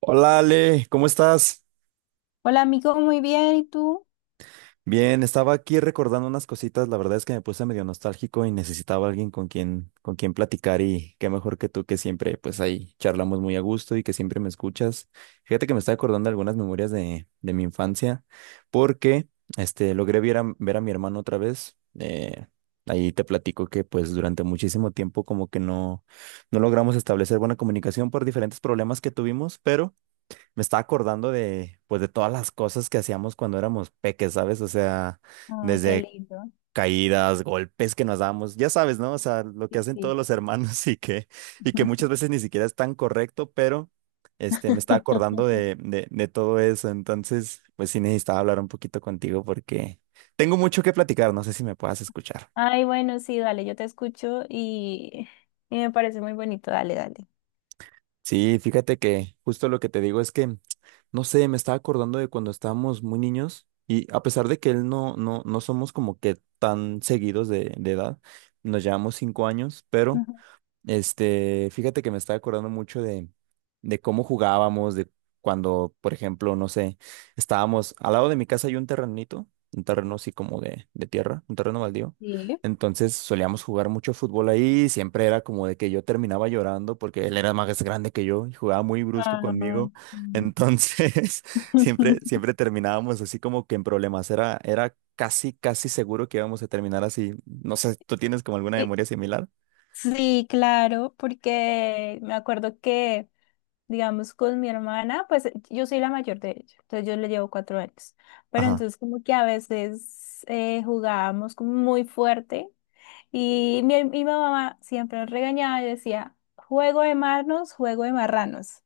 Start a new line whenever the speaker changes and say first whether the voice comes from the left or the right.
right: Hola Ale, ¿cómo estás?
left: Hola, amigo, muy bien, ¿y tú?
right: Bien, estaba aquí recordando unas cositas, la verdad es que me puse medio nostálgico y necesitaba alguien con quien platicar y qué mejor que tú que siempre pues ahí charlamos muy a gusto y que siempre me escuchas. Fíjate que me está acordando de, algunas memorias de mi infancia porque logré ver ver a mi hermano otra vez. Ahí te platico que pues durante muchísimo tiempo como que no logramos establecer buena comunicación por diferentes problemas que tuvimos, pero me estaba acordando pues, de todas las cosas que hacíamos cuando éramos peques, ¿sabes? O sea,
left: Ay, qué
right: desde
left: lindo.
right: caídas, golpes que nos dábamos, ya sabes, ¿no? O sea, lo que
left: Sí,
right: hacen todos
left: sí.
right: los hermanos y que muchas veces ni siquiera es tan correcto, pero, me estaba acordando de todo eso. Entonces, pues sí necesitaba hablar un poquito contigo porque tengo mucho que platicar, no sé si me puedas escuchar.
left: Ay, bueno, sí, dale, yo te escucho y me parece muy bonito, dale, dale.
right: Sí, fíjate que justo lo que te digo es que, no sé, me estaba acordando de cuando estábamos muy niños y a pesar de que él no somos como que tan seguidos de edad, nos llevamos 5 años, pero
left: Ujú.
right: fíjate que me estaba acordando mucho de cómo jugábamos, de cuando, por ejemplo, no sé, estábamos al lado de mi casa hay un terrenito, un terreno así como de tierra, un terreno baldío.
left: Sí.
right: Entonces solíamos jugar mucho fútbol ahí, y siempre era como de que yo terminaba llorando porque él era más grande que yo y jugaba muy brusco
left: Ah,
right: conmigo.
left: mm.
right: Entonces, siempre, siempre terminábamos así como que en problemas. Era, era casi, casi seguro que íbamos a terminar así. No sé, ¿tú tienes como alguna
left: Y-
right: memoria similar?
left: Sí, claro, porque me acuerdo que, digamos, con mi hermana, pues yo soy la mayor de ella, entonces yo le llevo 4 años, pero
right: Ajá,
left: entonces como que a veces jugábamos como muy fuerte. Y mi mamá siempre nos regañaba y decía, juego de marnos, juego de marranos.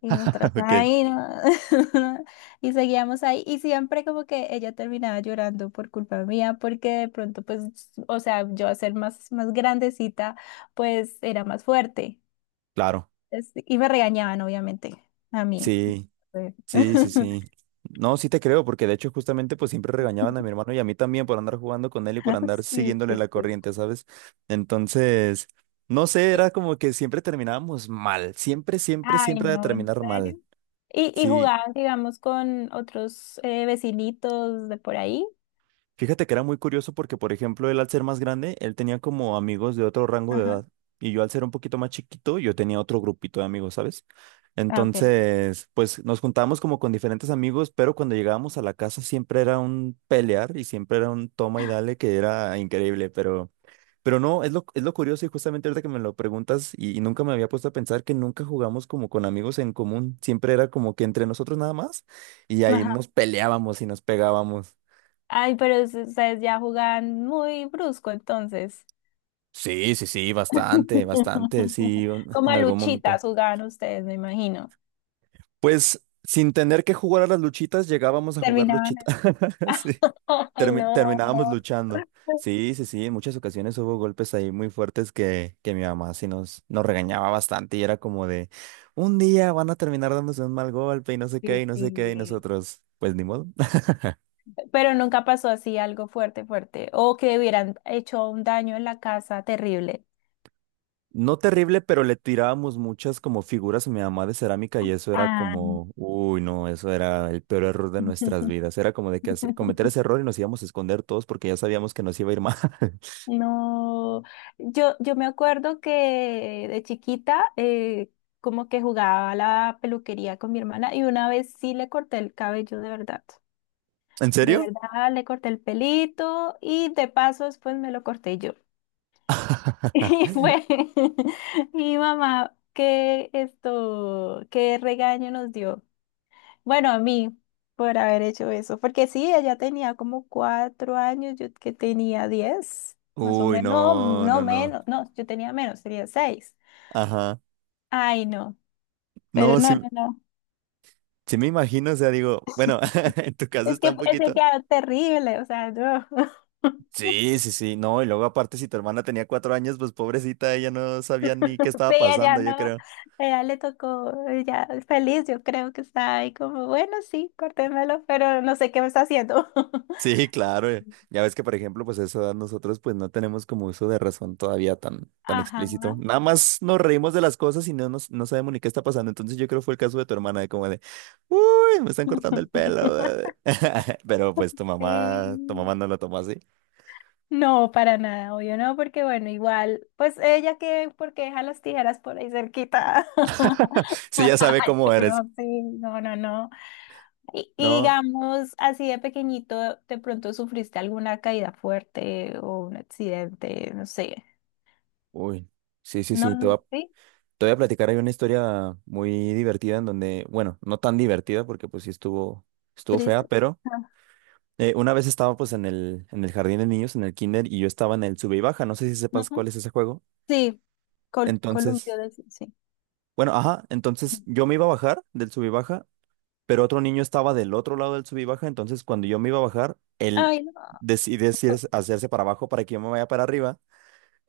left: Y nos trataba
right: ok.
left: ahí, ¿no? Y seguíamos ahí. Y siempre como que ella terminaba llorando por culpa mía, porque de pronto, pues, o sea, yo a ser más grandecita, pues era más fuerte.
right: Claro,
left: Y me regañaban, obviamente, a mí.
right: sí,
left: Sí,
right: sí, sí, sí. No, sí te creo, porque de hecho justamente pues siempre regañaban a mi hermano y a mí también por andar jugando con él y por andar
left: sí,
right: siguiéndole la
left: sí.
right: corriente, ¿sabes? Entonces, no sé,
left: Sí.
right: era como que siempre terminábamos mal, siempre, siempre,
left: Ay,
right: siempre de
left: no, ¿en
right: terminar mal.
left: serio? Y
right: Sí,
left: jugaban, digamos, con otros vecinitos de por ahí.
right: fíjate que era muy curioso porque, por ejemplo, él al ser más grande, él tenía como amigos de otro rango de
left: Ajá.
right: edad. Y yo al ser un poquito más chiquito, yo tenía otro grupito de amigos, ¿sabes?
left: Ah, ok.
right: Entonces, pues nos juntábamos como con diferentes amigos, pero cuando llegábamos a la casa siempre era un pelear y siempre era un toma y dale que era increíble, pero... Pero no, es lo curioso y justamente ahorita que me lo preguntas y nunca me había puesto a pensar que nunca jugamos como con amigos en común, siempre era como que entre nosotros nada más y ahí
left: Ajá.
right: nos peleábamos y nos pegábamos.
left: Ay, pero ustedes ya jugaban muy brusco entonces.
right: Sí, sí, sí, bastante, bastante, sí,
left: Como
right: en
left: a
right: algún momento.
left: luchitas jugaban ustedes, me imagino.
right: Pues sin tener que jugar a las luchitas, llegábamos a jugar
left: Terminaban.
right: luchitas. Sí,
left: Ay, no.
right: terminábamos luchando. Sí, sí, sí, en muchas ocasiones hubo golpes ahí muy fuertes que mi mamá sí nos regañaba bastante y era como de, un día van a terminar dándose un mal golpe y no sé
left: Sí,
right: qué, y no sé qué, y
left: sí.
right: nosotros, pues ni modo.
left: Pero nunca pasó así algo fuerte, fuerte. O que hubieran hecho un daño en la casa terrible.
right: No terrible, pero le tirábamos muchas como figuras a mi mamá de cerámica y eso era
left: Ah.
right: como, uy, no, eso era el peor error de nuestras vidas. Era como de que cometer ese error y nos íbamos a esconder todos porque ya sabíamos que nos iba a ir mal.
left: No, yo me acuerdo que de chiquita como que jugaba a la peluquería con mi hermana y una vez sí le corté el cabello de verdad.
right: ¿En
left: De
right: serio?
left: verdad le corté el pelito y de paso después me lo corté yo. Y fue mi mamá, qué esto, qué regaño nos dio. Bueno, a mí, por haber hecho eso, porque sí, ella tenía como 4 años, yo que tenía 10, más o
right: Uy,
left: menos, no,
right: no,
left: no
right: no, no.
left: menos, no, yo tenía menos, tenía seis.
right: Ajá.
left: Ay, no, pero
right: No, sí,
left: no, no, no,
right: sí me imagino, o sea, digo, bueno, en tu caso está un
left: es que
right: poquito.
left: quedaron terrible, o sea, no.
right: Sí, sí, sí, no, y luego aparte si tu hermana tenía 4 años, pues pobrecita, ella no sabía ni qué
left: Sí,
right: estaba
left: ella
right: pasando, yo
left: no,
right: creo.
left: ella le tocó, ella feliz, yo creo que está ahí como, bueno, sí, córtemelo pero no sé qué me está haciendo.
right: Sí, claro. Eh. Ya ves que, por ejemplo, pues a esa edad nosotros pues no tenemos como uso de razón todavía tan, tan explícito.
left: Ajá.
right: Nada más nos reímos de las cosas y no sabemos ni qué está pasando. Entonces yo creo que fue el caso de tu hermana, de como de, uy, me están cortando el pelo. Bebé". Pero pues tu mamá
left: Sí.
right: no lo tomó así.
left: No, para nada, obvio no, porque bueno, igual, pues ella que, porque deja las tijeras por ahí cerquita.
right: Sí, ya sabe
left: Ay,
right: cómo eres.
left: no, sí, no, no, no. Y
right: No,
left: digamos, así de pequeñito, ¿de pronto sufriste alguna caída fuerte o un accidente? No sé.
right: uy, sí, sí,
left: No,
right: sí,
left: no, sí,
right: te voy a platicar. Hay una historia muy divertida en donde, bueno, no tan divertida porque pues sí estuvo, estuvo fea,
left: triste.
right: pero...
left: Ah,
right: Una vez estaba pues en en el jardín de niños, en el kinder, y yo estaba en el sube y baja, no sé si sepas cuál
left: ujú.
right: es ese juego.
left: Sí, columpio
right: Entonces,
left: de sí. Sí.
right: bueno, ajá, entonces yo me iba a bajar del sube y baja, pero otro niño estaba del otro lado del sube y baja, entonces cuando yo me iba a bajar, él
left: Ay, no.
right: decide
left: Pues,
right: hacerse para abajo para que yo me vaya para arriba,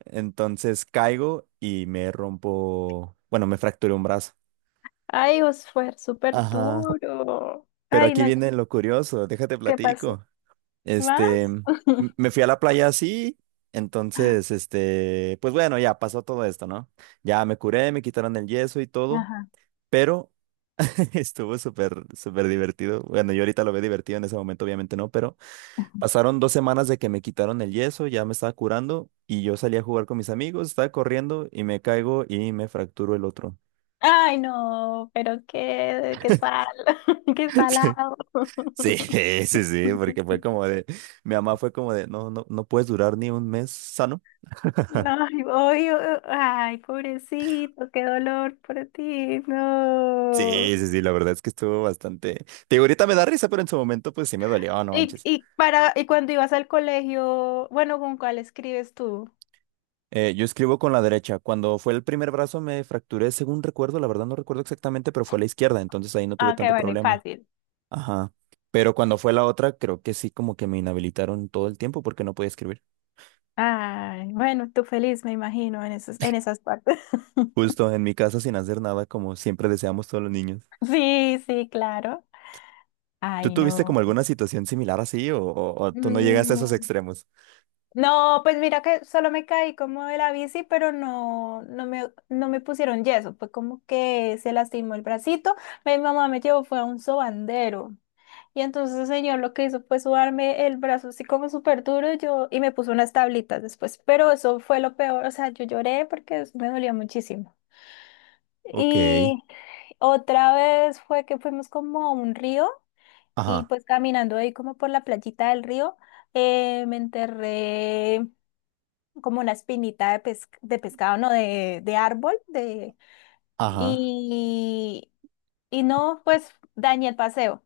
right: entonces caigo y me rompo, bueno, me fracturé un brazo.
left: ay, os fue súper
right: Ajá,
left: duro.
right: pero
left: Ay,
right: aquí
left: no,
right: viene lo curioso, déjate
left: ¿qué pasó?
right: platico. Este,
left: ¿Más?
right: me fui a la playa así, entonces, este, pues bueno, ya pasó todo esto, ¿no? Ya me curé, me quitaron el yeso y todo,
left: Ajá.
right: pero estuvo súper, súper divertido. Bueno, yo ahorita lo veo divertido en ese momento, obviamente no, pero pasaron 2 semanas de que me quitaron el yeso, ya me estaba curando y yo salí a jugar con mis amigos, estaba corriendo y me caigo y me fracturo el otro.
left: Ay, no, pero qué, qué sal, qué salado.
right: Sí, sí, sí, sí, porque fue como de, mi mamá fue como de, no, no puedes durar ni un mes sano.
left: No, ay, odio, ay, pobrecito, qué dolor por ti,
right: Sí,
left: no.
right: sí, sí, la verdad es que estuvo bastante... Te digo, ahorita me da risa, pero en su momento pues sí me dolió, no
left: Y,
right: manches.
left: y para, y cuando ibas al colegio, bueno, ¿con cuál escribes tú?
right: Yo escribo con la derecha. Cuando fue el primer brazo me fracturé, según recuerdo, la verdad no recuerdo exactamente, pero fue la izquierda, entonces ahí no tuve
left: Ah, qué
right: tanto
left: bueno y
right: problema.
left: fácil.
right: Ajá. Pero cuando fue la otra, creo que sí, como que me inhabilitaron todo el tiempo porque no podía escribir.
left: Ay, bueno, tú feliz, me imagino, en esas partes.
right: Justo en mi casa sin hacer nada, como siempre deseamos todos los niños.
left: Sí, sí, claro.
right: ¿Tú
left: Ay,
right: tuviste como
left: no.
right: alguna situación similar así o, o tú no llegaste a esos
left: Mm.
right: extremos?
left: No, pues mira que solo me caí como de la bici, pero no, no me pusieron yeso. Fue como que se lastimó el bracito. Mi mamá me llevó, fue a un sobandero. Y entonces el señor lo que hizo fue sudarme el brazo así como súper duro yo, y me puso unas tablitas después. Pero eso fue lo peor. O sea, yo lloré porque eso me dolía muchísimo.
right: Ok.
left: Y otra vez fue que fuimos como a un río y
right: Ajá.
left: pues caminando ahí como por la playita del río, me enterré como una espinita de, de pescado, no, de árbol,
right: Ajá.
left: y, y no, pues dañé el paseo,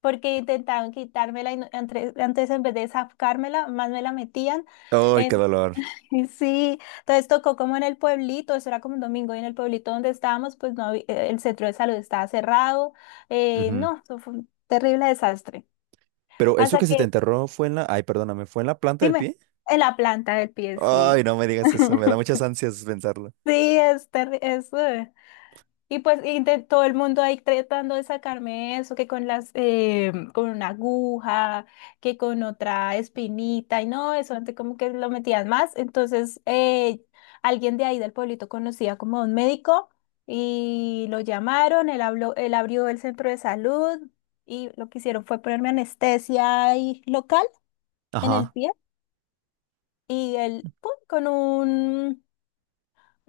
left: porque intentaban quitármela y antes en vez de sacármela, más me la metían.
right: ¡Ay, qué
left: En-
right: dolor!
left: y sí, entonces tocó como en el pueblito, eso era como un domingo, y en el pueblito donde estábamos, pues no, el centro de salud estaba cerrado, no, eso fue un terrible desastre.
right: Pero eso
left: Hasta
right: que se te
left: que,
right: enterró fue en la... Ay, perdóname, ¿fue en la planta del
left: dime,
right: pie?
left: en la planta del pie,
right: Ay,
left: sí.
right: no me digas eso, me da muchas ansias pensarlo.
left: Sí, es terrible. Y pues y de todo el mundo ahí tratando de sacarme eso, que con las, con una aguja, que con otra espinita, y no, eso antes como que lo metían más. Entonces, alguien de ahí del pueblito conocía como a un médico y lo llamaron, él habló, él abrió el centro de salud y lo que hicieron fue ponerme anestesia ahí local en el
right: Ajá.
left: pie y él, pum, con un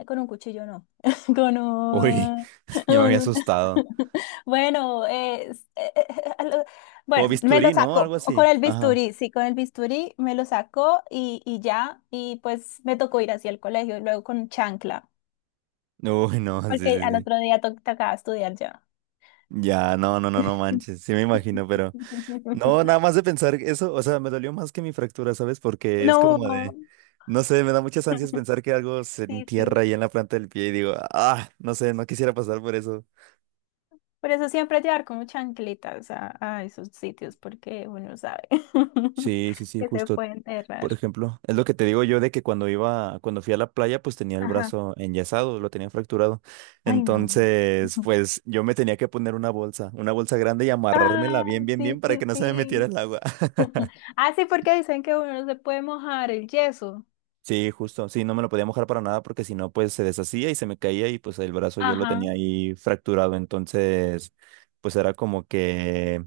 left: con un cuchillo no. Con
right: Uy,
left: un...
right: ya me había
left: un-
right: asustado.
left: Bueno,
right: Como
left: bueno, me lo
right: bisturí, ¿no?
left: sacó.
right: Algo
left: O con
right: así.
left: el
right: Ajá.
left: bisturí, sí, con el bisturí me lo sacó y ya. Y pues me tocó ir hacia el colegio, y luego con chancla,
right: Uy, no, sí,
left: porque
right: sí,
left: al
right: sí.
left: otro día tocaba estudiar ya.
right: Ya, no, no, no, no manches, sí me imagino, pero... No, nada más de pensar eso, o sea, me dolió más que mi fractura, ¿sabes? Porque es como de...
left: No.
right: No sé, me da muchas ansias pensar que algo se
left: Sí,
right: entierra
left: sí.
right: ahí en la planta del pie y digo, ah, no sé, no quisiera pasar por eso.
left: Por eso siempre llevar como chanclitas a esos sitios, porque uno sabe
right: Sí, sí, sí,
left: que se
right: justo.
left: puede
right: Por
left: enterrar.
right: ejemplo. Es lo que te digo yo de que cuando iba, cuando fui a la playa, pues tenía el
left: Ajá.
right: brazo enyesado, lo tenía fracturado.
left: Ay, no.
right: Entonces,
left: Ujú.
right: pues yo me tenía que poner una bolsa grande y amarrármela
left: Ah,
right: bien, bien, bien
left: sí,
right: para que
left: sí,
right: no se me metiera
left: sí.
right: el agua.
left: Ah, sí, porque dicen que uno no se puede mojar el yeso.
right: Sí, justo, sí, no me lo podía mojar para nada porque si no, pues se deshacía y se me caía y pues el brazo yo lo
left: Ajá.
right: tenía ahí fracturado. Entonces, pues era como que...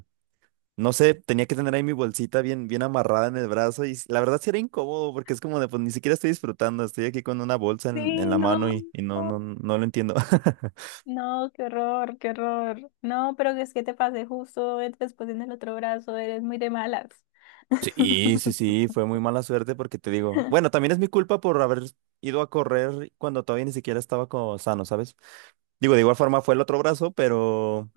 right: No sé, tenía que tener ahí mi bolsita bien, bien amarrada en el brazo la verdad sí era incómodo porque es como de, pues ni siquiera estoy disfrutando, estoy aquí con una bolsa en
left: Sí,
right: la
left: no.
right: mano y no, no, no lo entiendo.
left: No, qué horror, qué horror. No, pero es que te pasé justo después en el otro brazo, eres muy de malas.
right: Sí, sí, sí, fue muy mala suerte porque te digo, bueno, también es mi culpa por haber ido a correr cuando todavía ni siquiera estaba como sano, ¿sabes? Digo, de igual forma fue el otro brazo,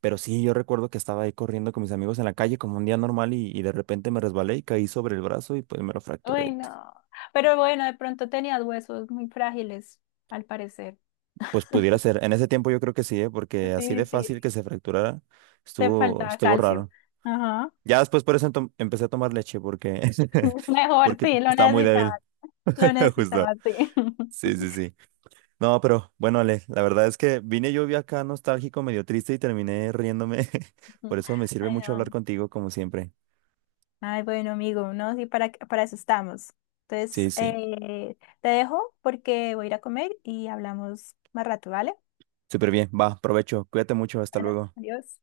right: pero sí, yo recuerdo que estaba ahí corriendo con mis amigos en la calle como un día normal y de repente me resbalé y caí sobre el brazo y pues me lo
left: Uy,
right: fracturé.
left: no. Pero bueno, de pronto tenías huesos muy frágiles, al parecer.
right: Pues pudiera ser. En ese tiempo yo creo que sí, ¿eh? Porque así de
left: Sí,
right: fácil que
left: sí.
right: se fracturara,
left: Te
right: estuvo,
left: faltaba
right: estuvo
left: calcio.
right: raro.
left: Ajá.
right: Ya después por eso empecé a tomar leche porque,
left: Mejor,
right: porque
left: sí, lo
right: estaba muy débil.
left: necesitaba. Lo
right: Justo.
left: necesitaba, sí.
right: Sí, sí, sí. No, pero bueno, Ale, la verdad es que vine yo vi acá nostálgico, medio triste y terminé riéndome. Por eso me sirve
left: Ay,
right: mucho hablar
left: no.
right: contigo, como siempre.
left: Ay, bueno, amigo, no, sí, para eso estamos. Entonces,
right: Sí, sí.
left: te dejo porque voy a ir a comer y hablamos más rato, ¿vale?
right: Súper bien. Va, provecho. Cuídate mucho. Hasta
left: Bueno,
right: luego.
left: adiós.